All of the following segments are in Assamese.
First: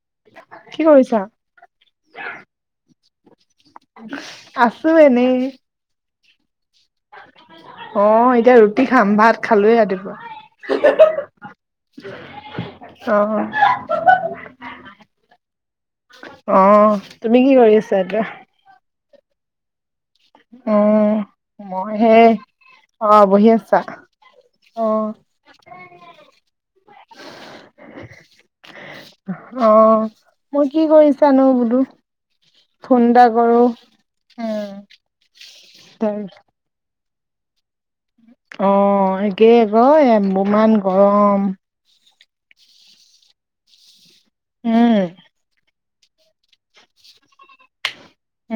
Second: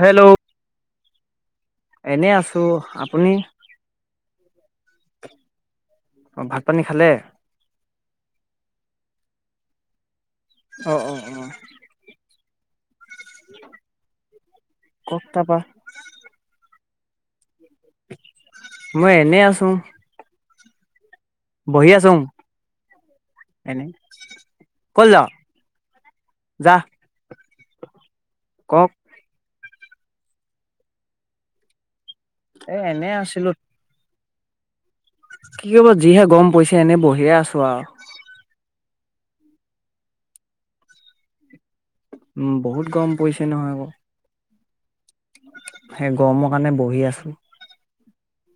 হেল্ল' ছা এনে আছো আপুনি আছো এনেই। অ ভাত পানী খালে? অ এতিয়া ৰুটি খাম। ভাত- খালোৱে ৰাতিপুৱা অ অ অ অ কওক তাৰপা। অ তুমি কি কৰি আছা এতিয়া? মই এনেই আছোং। উম মই হেই অ বহি আছা। এনে কত আহ্ যাৱ যা কওক। [unintelligible] অ মই কি কৰিছানো বোলো? এ ফোন এনে এটা আছিলো কৰোঁ। উম কি কৰিব যিহে গম পাইছে এনে বহি সে আছো আও [inaudible] অ একে ক ইয়াত ইমান গৰম উম বহুত গম পৰিছে নহয়। আকৌ, উম সেই গৰমৰ কাৰণে বহি আছো।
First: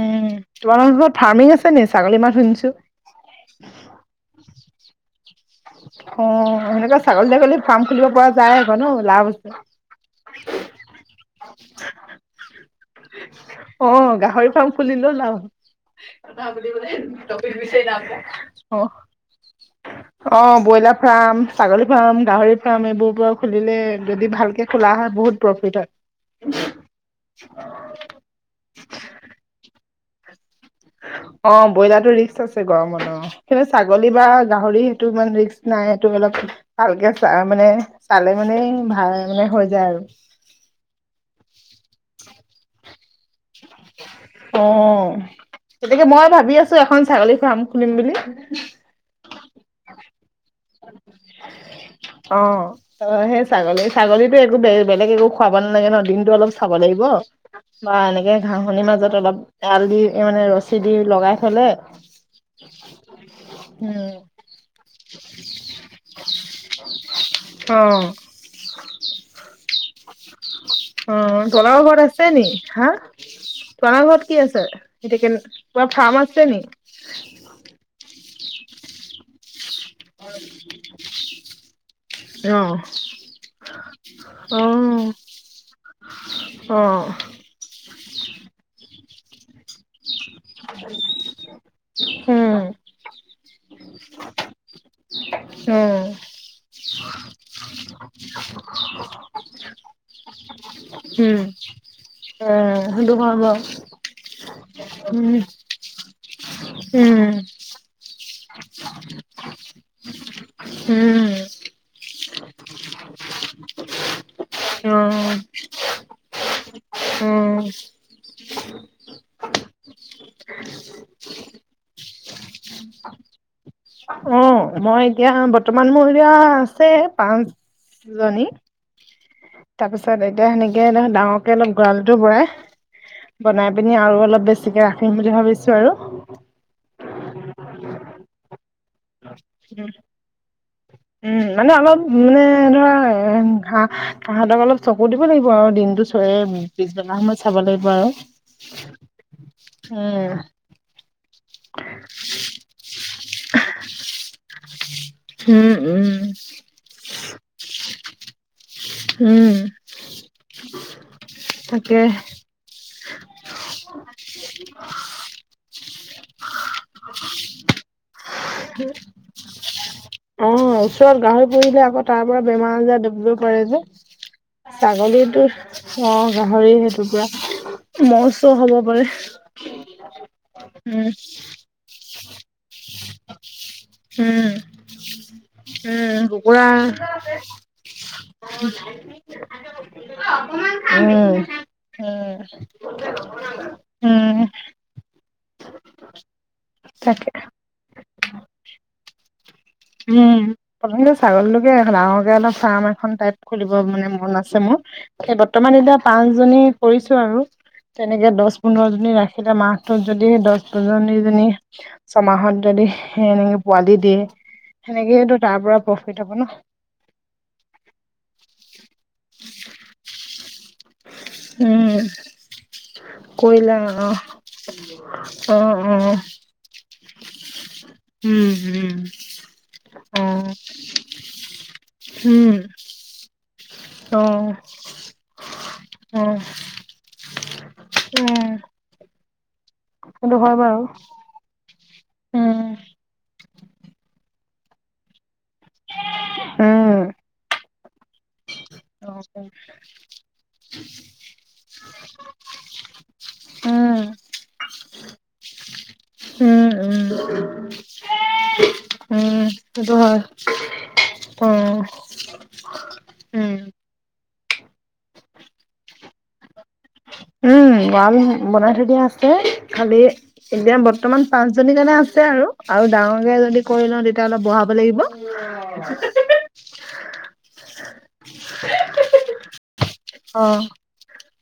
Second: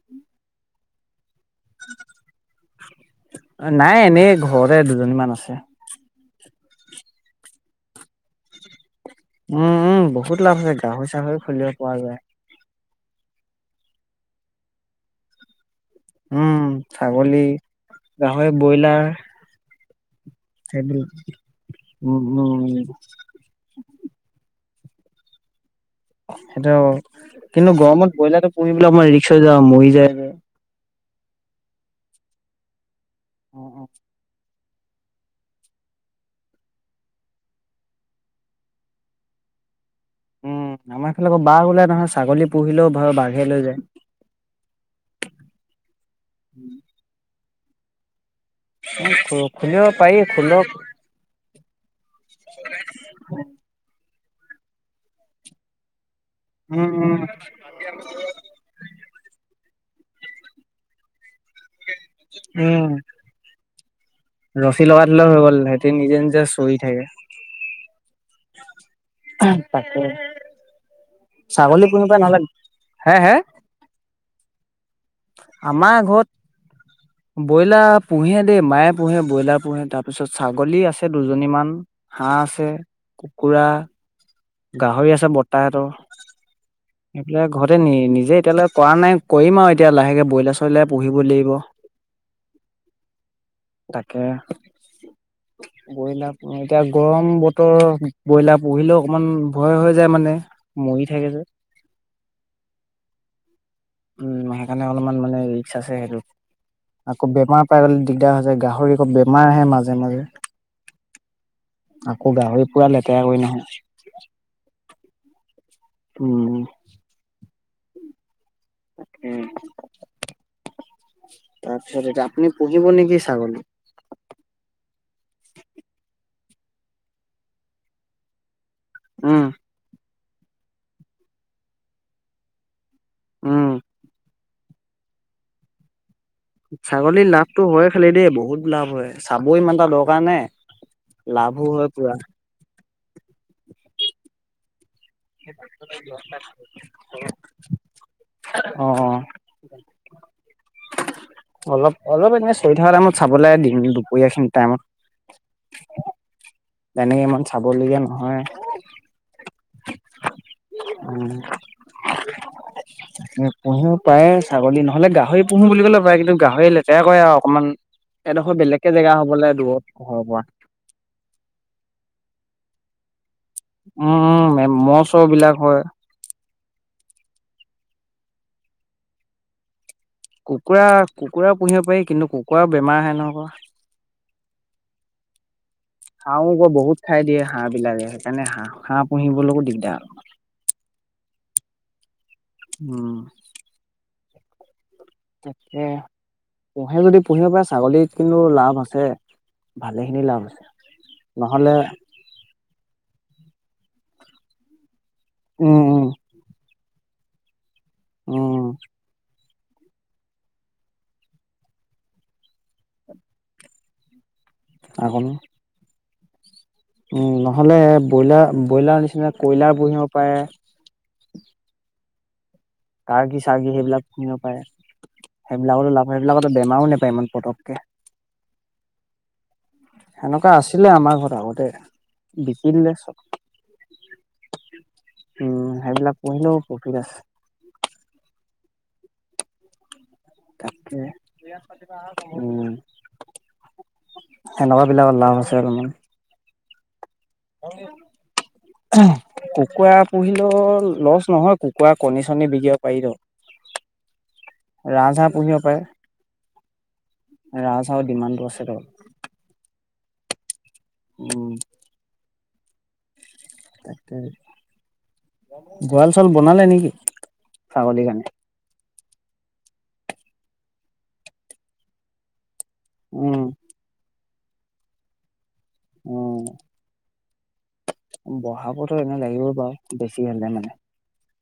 উম তোমালোকৰ ঘৰত ফাৰ্মিং আছে নে ছাগলী মাত শুনিছো? নাই এনেই ঘৰতে দুজনীমান আছে। অ সেনেকুৱা ছাগলী ছাগলী ফাৰ্ম খুলিব পৰা যায় আকৌ ন। লাভ আছে। উম উম বহুত লাভ আছে গাহৰি চাহৰি খুলিব পৰা যায়। অ গাহৰি ফাৰ্ম খুলিলে লাভ। কথা উম পাতিবলে ছাগলী টপিক বিচাৰি নাই গাহৰি ব্ৰইলাৰ পোৱা। অ ব্ৰইলাৰ সেইবিলাক ফাৰ্ম, ছাগলী ফাৰ্ম, উম গাহৰি উম ফাৰ্ম এইবোৰ পৰা খুলিলে যদি ভালকে। খোলা হয় বহুত প্ৰফিট হয়। সেইটো কিন্তু গৰমত ব্ৰইলাৰটো পুহি পাই আমাৰ ৰিক্স হৈ যা মৰি যায়। উম। অ ব্ৰইলাৰটো ৰিক্স আছে, গৰমত অ সেইনে উম, উম, ছাগলী বা গাহৰি সেইটো ইমান ৰিস্ক নাই সেইটো অলপ, ভালকে চা মানে চালে মানে ভাল মানে হৈ যায় আৰু। উম আমাৰ এইফালে আকৌ বাঘ ওলাই নহয়, ছাগলী পুহিলেও হয় বা অ, গতিকে মই ভাবি আছো এখন ছাগলী ফাৰ্ম খুলিম বুলি। খুলিব পাৰি, খুলক। উ [inaudible] অ ত, সেই ছাগলী ছাগলী একে বেলেগ একো খুৱাব নালাগে ন দিন টো অলপ চাব উম, লাগিব, উম, বা এনেকে পানীৰ মাজত অলপ এয়াল দি মানে ৰছী দি লগাই থলে উম, উম ৰছী লগা ধিলা হৈ গ'ল সিহতি নিজে নিজে চৰি থাকে। অ', তাকে। অ তলৰ ছাগলী ঘৰত পুহিবা আছে নহ'লে নি হা? হে হে তোমাৰ ঘৰত কি আছে? এতিয়া কে কিবা আমাৰ ফাৰ্ম ঘৰত আছে নি? এই মায়ে পোহে ব্ৰইলাৰ পোহে তাৰপিছত ছাগলী আছে দুজনীমান হাঁহ আছে অ', কুকুৰা অ', গাহৰি আছে বৰ্তাহতৰ, অ', সেইফালে ঘৰতে নি নিজে এতিয়ালৈ কৰা নাই কৰিম আওঁ এতিয়া লাহেকে ব্ৰইলাৰ চইলাৰ পুহিব লাগিব। উম। তাকে। ব্ৰইলাৰ উম। এতিয়া গৰম বতৰ, ব্ৰইলাৰ পুহিলও অকমান ভয় হৈ যায় মানে মৰি থাকে উম, যে উম সিটো সম্ভব। উম হয়। মানে অলপমান মানে ৰিক্স আছে সেইটোত। আকৌ উম, বেমাৰ পাই- দিগদাৰ হৈ যায়। গাহৰি একৌ বেমাৰ আহে মাজে, মাজে। উম। আকৌ গাহৰি পুৰা লেতেৰা কৰে নহয়। অ', [unintelligible] উম। উম তাৰপিছত এতিয়া আপুনি পুহিব নেকি ছাগলী? অ'। মই এতিয়া বৰ্তমান মোৰ এতিয়া- আছে পাঁচ জনী। উম। তাৰপিছত এতিয়া সেনেকে ধৰক ডাঙৰকে অলপ গঁৰাল টো বঢ়াই- উম বনাই পিনি আৰু অলপ - বেছিকে ৰাখিম বুলি ভাবিছো আৰু। ছাগলীৰ লাভটো হয় খালি দেই বহুত লাভ হয়। চাবও ইমান উম এটা দৰকাৰ নাই। উম' লাভো অলপ হয় ধৰ পুৰা মানে ধৰা- এ' ঘাঁহ, ঘাহতো অলপ- চকু দিব লাগিব আৰু। দিনতটো চয়ে পিছবেলা সময়ত চাব লাগিব আৰু। অ অ উম ' অলপ, অলপ এনেই চাব লাগে চিঞৰি থকা টাইমত চাবলৈ লাগে দুপৰীয়া খিনি টাইমত। উম তেনেকে ইমান চাবলগীয়া নহয়। উম উম তাকে পুহিবও পাৰে ছাগলী নহলে গাহৰি পুহো বুলি কলে পায়ে। কিন্তু- গাহৰি লেতেৰা কৰে। আৰু অকমান এডখৰ বেলেগকে জেগা হ'ব লাগে দূৰত ঘৰৰ পৰা। অ ওচৰত গাহৰি পুহিলে আকৌ তাৰ পৰা বেমাৰ- আজাৰ- কৰে যে। উম মহ চহ ছাগলীটো বিলাক হয়। অঁ গাহৰি সেইটো পৰা ম'হ-চ'হ হব পাৰে। কুকুৰা উম। কুকুৰা পুহিব পাৰি। কিন্তু কুকুৰা- বেমাৰ আহে ন'ক উম উম হাঁহও কুকুৰা ক বহুত খাই দিয়ে হাঁহ বিলাকে সেইকাৰণে হাঁহ, হাঁহ পুহিবলৈকো দিগদাৰ আৰু। উম উম। উম। [unintelligible] তাকে পুহে যদি তাকে পুহিব পাৰা। ছাগলীত কিন্তু লাভ আছে ভালে খিনি উম লাভ আছে প্ৰথমতে নহ'লে ছাগলীটোকে ডাঙৰকে অলপ ফাৰ্ম এখন টাইপ খুলিব মানে মন আছে মোৰ সে বৰ্তমান উম এতিয়া উম পাঁচজনী কৰিছো আৰু তেনেকে দহ উম পোন্ধৰ জনী ৰাখি তেতিয়া মাহটোত যদি দহ দুজনীজনী ছমাহত যদি সে এনেকে পোৱালি দিয়ে আকৌ সেনেকে তো তাৰ পৰা পঢ় কৰি থাকো ন উম নহ'লে ব্ৰইলাৰ ব্ৰইলাৰ নিচিনা কয়লাৰ পুহিব পাৰে উম কাৰ কি চাৰ্ কি কৰিলা সেইবিলাক অ শুনিব পাৰে অ সেইবিলাকতো লাভ অ সেইবিলাকতো বেমাৰো নোপায় ইমান পতককে উম উম অ সেনেকোৱা আছিলে আমাৰ ঘৰত আগতে বিক্ৰী উম দিলে অ অ চব উম সেইবিলাক পুহিলেও প্ৰফিট আছে উম [unintelligible] সেটো হয় বাৰু তাকে উম সেনেকোৱা বিলাকত লাভ আছে আৰু ইমান উম হয় কুকুৰা পুহিলেও লছ নহয় কুকুৰা কণী চনী বিকে পাৰিলে উম ৰাজহাঁহ পুহিব পায় উম উম ৰাজহাঁহৰ ডিমানটো আছে টো সেটো হয় উম তাক ধান চাউল বনালে নেকি উম ছাগলীৰ ৱাল কাৰণে বনাই থৈ দিয়া আছে খালি এতিয়া বৰ্তমান পাঁচজনীৰ কাৰণে আছে আৰু আৰু ডাঙৰ উম গো যদি কৈ লও তেতি য়া‌ অলপ বঢ়াব লাগিব উ বহাগতো এনে লাগিবই বাৰু বেছি হলে মানে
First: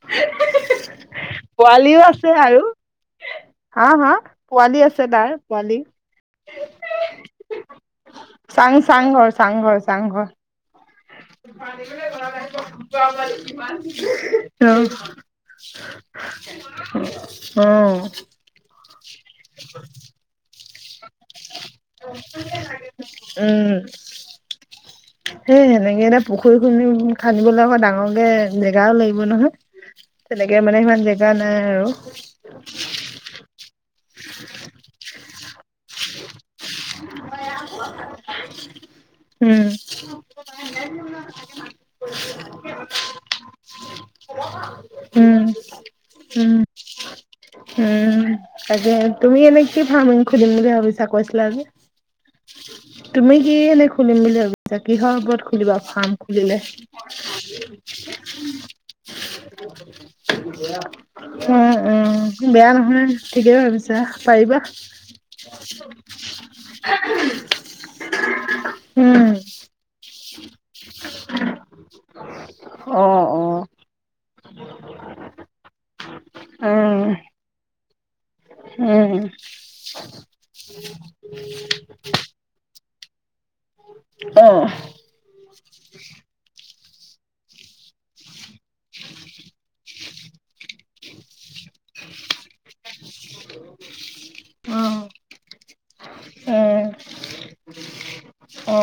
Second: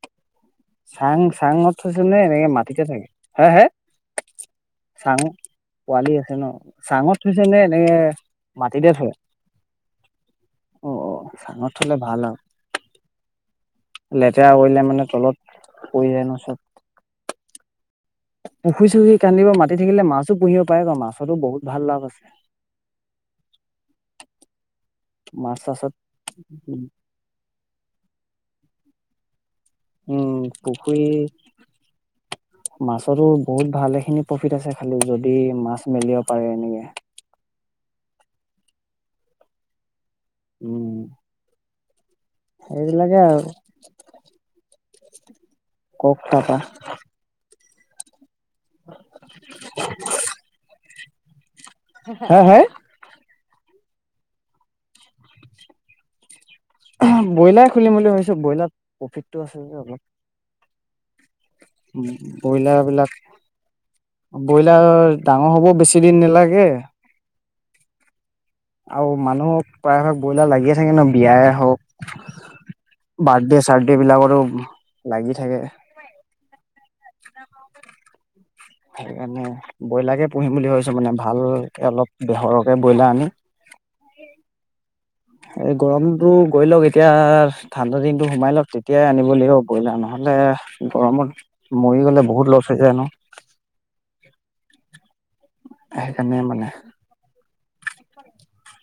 এ চাং চাঙত থৈছে নে এনেকে আৰু মাটিতে থাকে হে হে হা হা পোৱালি আছে তাৰ চাঙত পোৱালি আছে নে চাঙত থৈছে নে এনেকে চাং মাটিতে থাকে চাংঘৰ চাংঘৰ চাংঘৰ [unintelligible] লেতেৰা কৰিলে মানে তলত পৰি যায় ন চব অ পুখুৰী চুখুৰি খান্দিব মাতি থাকিলে মাছও পুহিব পায় বাওঁ মাছতো বহুত ভাল লাভ আছে। উম মাছ সেই চাছত সেনেকে এতিয়া পুখুৰী খুন্দি খান্দিবলে আক ডাঙৰকে জেগাও লাগিব নহয় উম তেনেকে মানে সিমান পুখুৰী জেগা নাই আৰু মাছটো বহুত ভালেখিনি প্ৰফিট আছে খালি যদি মাছ মেলিব পাৰে এনেকে উম [unintelligible] উম সেইবিলাকে আৰু উম কওক তাপা উম উম তাকে তুমি এ এনেই কি ফাৰ্মিং বুলি ভাবিছা কৈছিলা যে হে হে তুমি কি এনে খুলিম বুলি ভাবিছা কিহৰ ওপৰত খুলিবা ফাৰ্ম খুলিলে [unintelligible] উম উম বেয়া ব্ৰইলাৰ নহয় বিলাক ঠিকেই ভাবিছা পাৰিবা ব্ৰইলাৰ ডাঙৰ হব বেছি দিন নালাগে। উম অ', অ', অহ সেইকাৰণে বইলাৰকে পুহিম বুলি ভাবিছো মানে ভালকে অলপ সৰহকে বইলাৰ আনি অহ এই গৰমটো গৈ ধৰি লওক এতিয়া ঠাণ্ডা দিনটো সোমাই লওক তেতিয়াই আনিব লাগিব ব্ৰইলাৰ নহলে গৰমত মৰি গলে বহুত লছ হৈ যায় ন। সেইকাৰণে মানে অ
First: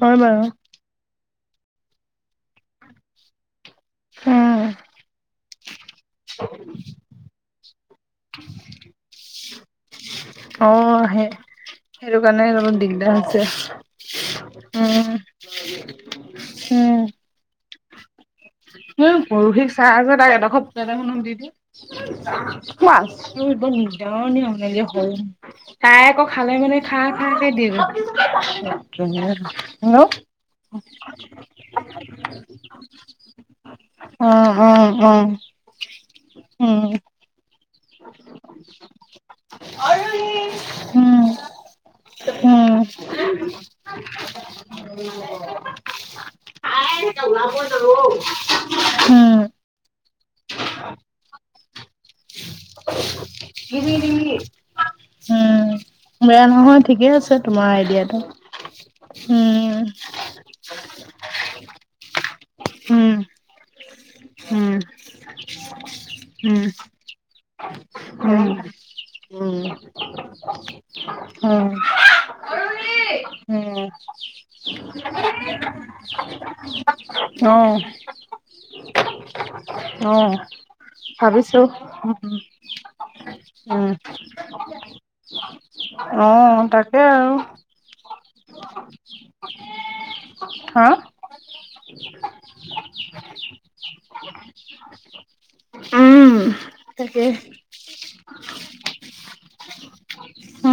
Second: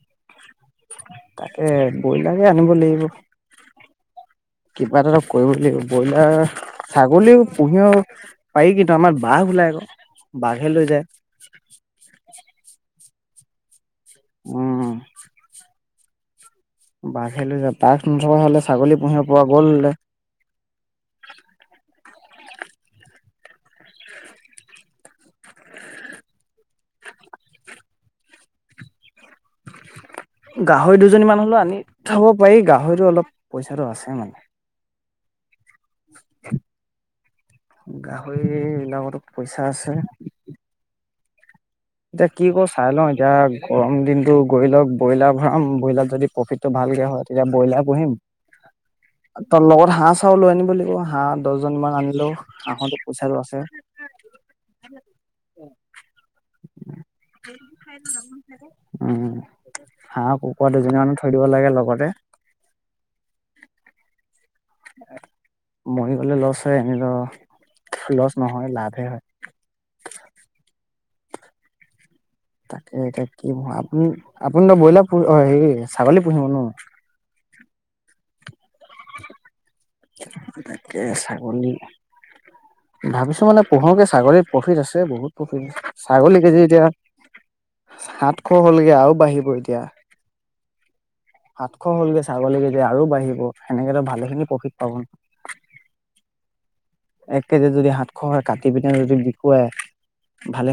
হয় বাৰু তাকে ব্ৰইলাৰে আনিব লাগিব হম কিবা এটা অ কৰো দেই ব্ৰইলাৰ ছাগলীও, পুহিয়ও পাৰি কিন্তু আমাৰ বাঘ উলাই ক অ সেই সেইটো কাৰণে অলপ দিগদাৰ ছেছে অ অঁ বাঘ লৈ যাব তাক ন হ'লে ছাগলী উ পুহিব পৰা পৰহি গ'ল চাহ আ যে তাক এডোখৰ দিটোৰ নিজৰ নিয়মলে হল তাই আকৌ খালে মানে খা খা খে দেওঁ হল- গাহৰি দুজনী মান হলেও আনি থব পাৰি গাহৰিটো অলপ পইচাটো আছে মানে। উম উম গাহৰি বিলাকতো পইচা আছে। উম উম এতিয়া কি কৰো চাই ল এতিয়া গৰম দিনতো গৈ লওঁক ব্ৰইলাৰ ভৰাম ব্ৰইলাৰ যদি প্ৰফিটটো ভালকে হয় তেতিয়া ব্ৰইলাৰ পুহিম তই লগত হহ পচাওঁ লৈ আনিব লাগিব হাঁহ দহজন মান আনিলোও হাঁহঁতে পইচাঁটো আছে উম উম বেয়া নহয় ঠিকে আছে তোমাৰ আইডিয়াটো উম হাঁহ, কুকুৰা, দুজনী মানুহ থৈ দিব লাগে লগতে উম উম মৰি গলে লছ উম হয় এনেত লছ উম নহয় লাভে হয় উম উম তাকে এতিয়া কি আপু আপুনি ত ব্ৰইলাৰ প হেৰি ছাগলী পুহিব ন উম [inaudible] অ তাক ভাবিছো ছাগলী ভাবিছো মানে পো়কে ছাগলীত প্ৰফিট আছে বহুত প্ৰফিট আ অ ছাগলী কেজি এতিয়া তাকে আৰু সাতশ হলগে আৰু বাঢ়িব এতিয়া হা সাতশ হলগে ছাগলী, কেজি আৰু বাঢ়িব সেনেকো ভালে খিনি প্ৰফিট উম তাকে এক কেজি যদি সাতশ কাটি পিনে যদি বিকুৱাই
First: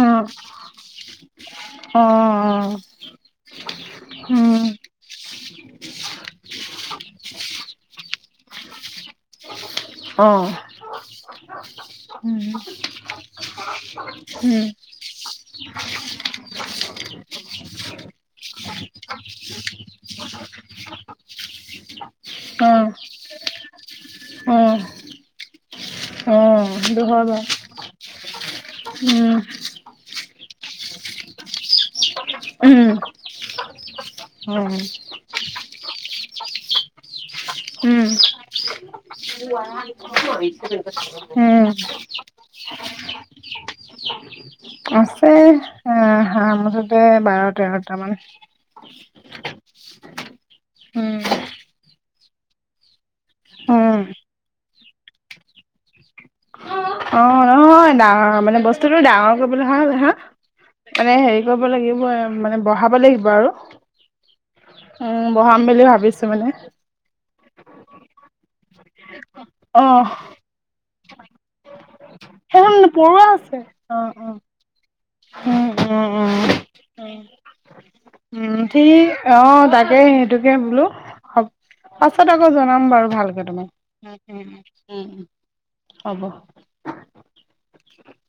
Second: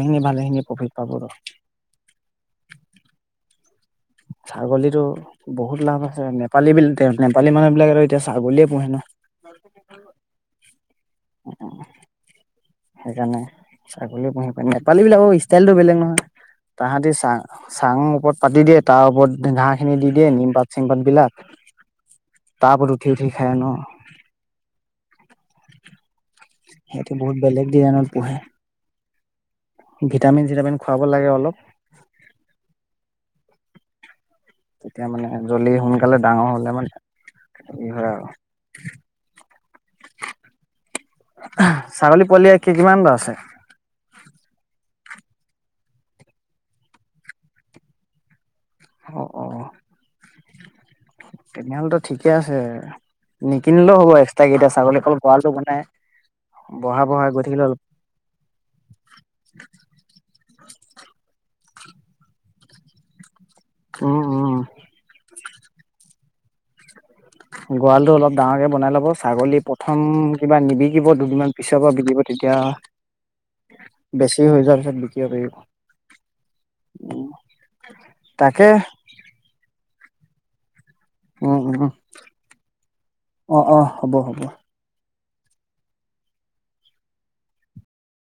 অ ভালেখিনি প্ৰফিট পাব আৰু উম ছাগলীতো বহুত লাভ আছে নেপালী বিলাক নেপালী মানুহ বিলাক আৰু এতিয়া ছাগলীয়ে। পু ন অ উম সেইকাৰণে ছাগলী পুহি পি নেপালী বিলাকৰ ষ্টাইলতটো বেলেগ নহয় তাহাঁতি চাং চাংৰ ওপৰত পাতি দিয়ে। তাৰ ওপৰত ঘাঁহ খিনি দি দিয়ে নিমপাত চিম পাত বিলাক অ তাৰ ওপৰত উঠি উঠি। থে হেনো অ অ সেইটো হয় বহুত বাৰু বেলেগ ডিজাইনত পোহে। উম। ভিটামিন-চিটামিন খুৱাব লাগে অলপ। উম উম তেতিয়া মানে, জল্দি সোনকালে ডাঙৰ হ'লে মানে উম [unintelligible] [unintelligible] উম ছাগলী পোৱালী কি কিমান বাও আছে? আছে এ, হাঁহ মুঠতে বাৰ-তেৰটামান অ' অ' উম তেনেহ'লেতো। ঠিকে আছে। নিকিনিলেও উম হ'ব, এক্সট্ৰাকে এতিয়া, ছাগলী অকল গৰালটো বনাই বঢ়া বঢ়াই গৈ অ' থাকিলে অলপ নহয়, ডাঙৰ মানে বস্তুটো ডাঙৰ কৰিবলে হ'লে, হা মানে হেৰি ৰ'ব লাগিব আ, মানে বঢ়াব লাগিব আৰু। উম উম। উম বহাম বুলি ভাবিছো মানে গঁৰালটো অলপ ডাঙৰকে বনাই ল'ব ছাগলী অ প্ৰথম কিবা নিবি কিব দুদিনমান পিছৰ পৰা বিকিব। তেতিয়া, সেইখন পৰুৱা আছে অ অ বেছি হৈ যাব উম উম উম। উম, তাকে থি অ-তা এ সেটোকে বোলো। হ'ব উম উম উম। পাছত আকৌ জনাম বাৰু ভালকে অ তোমাক। অ হ'ব হ'ব হ'ব।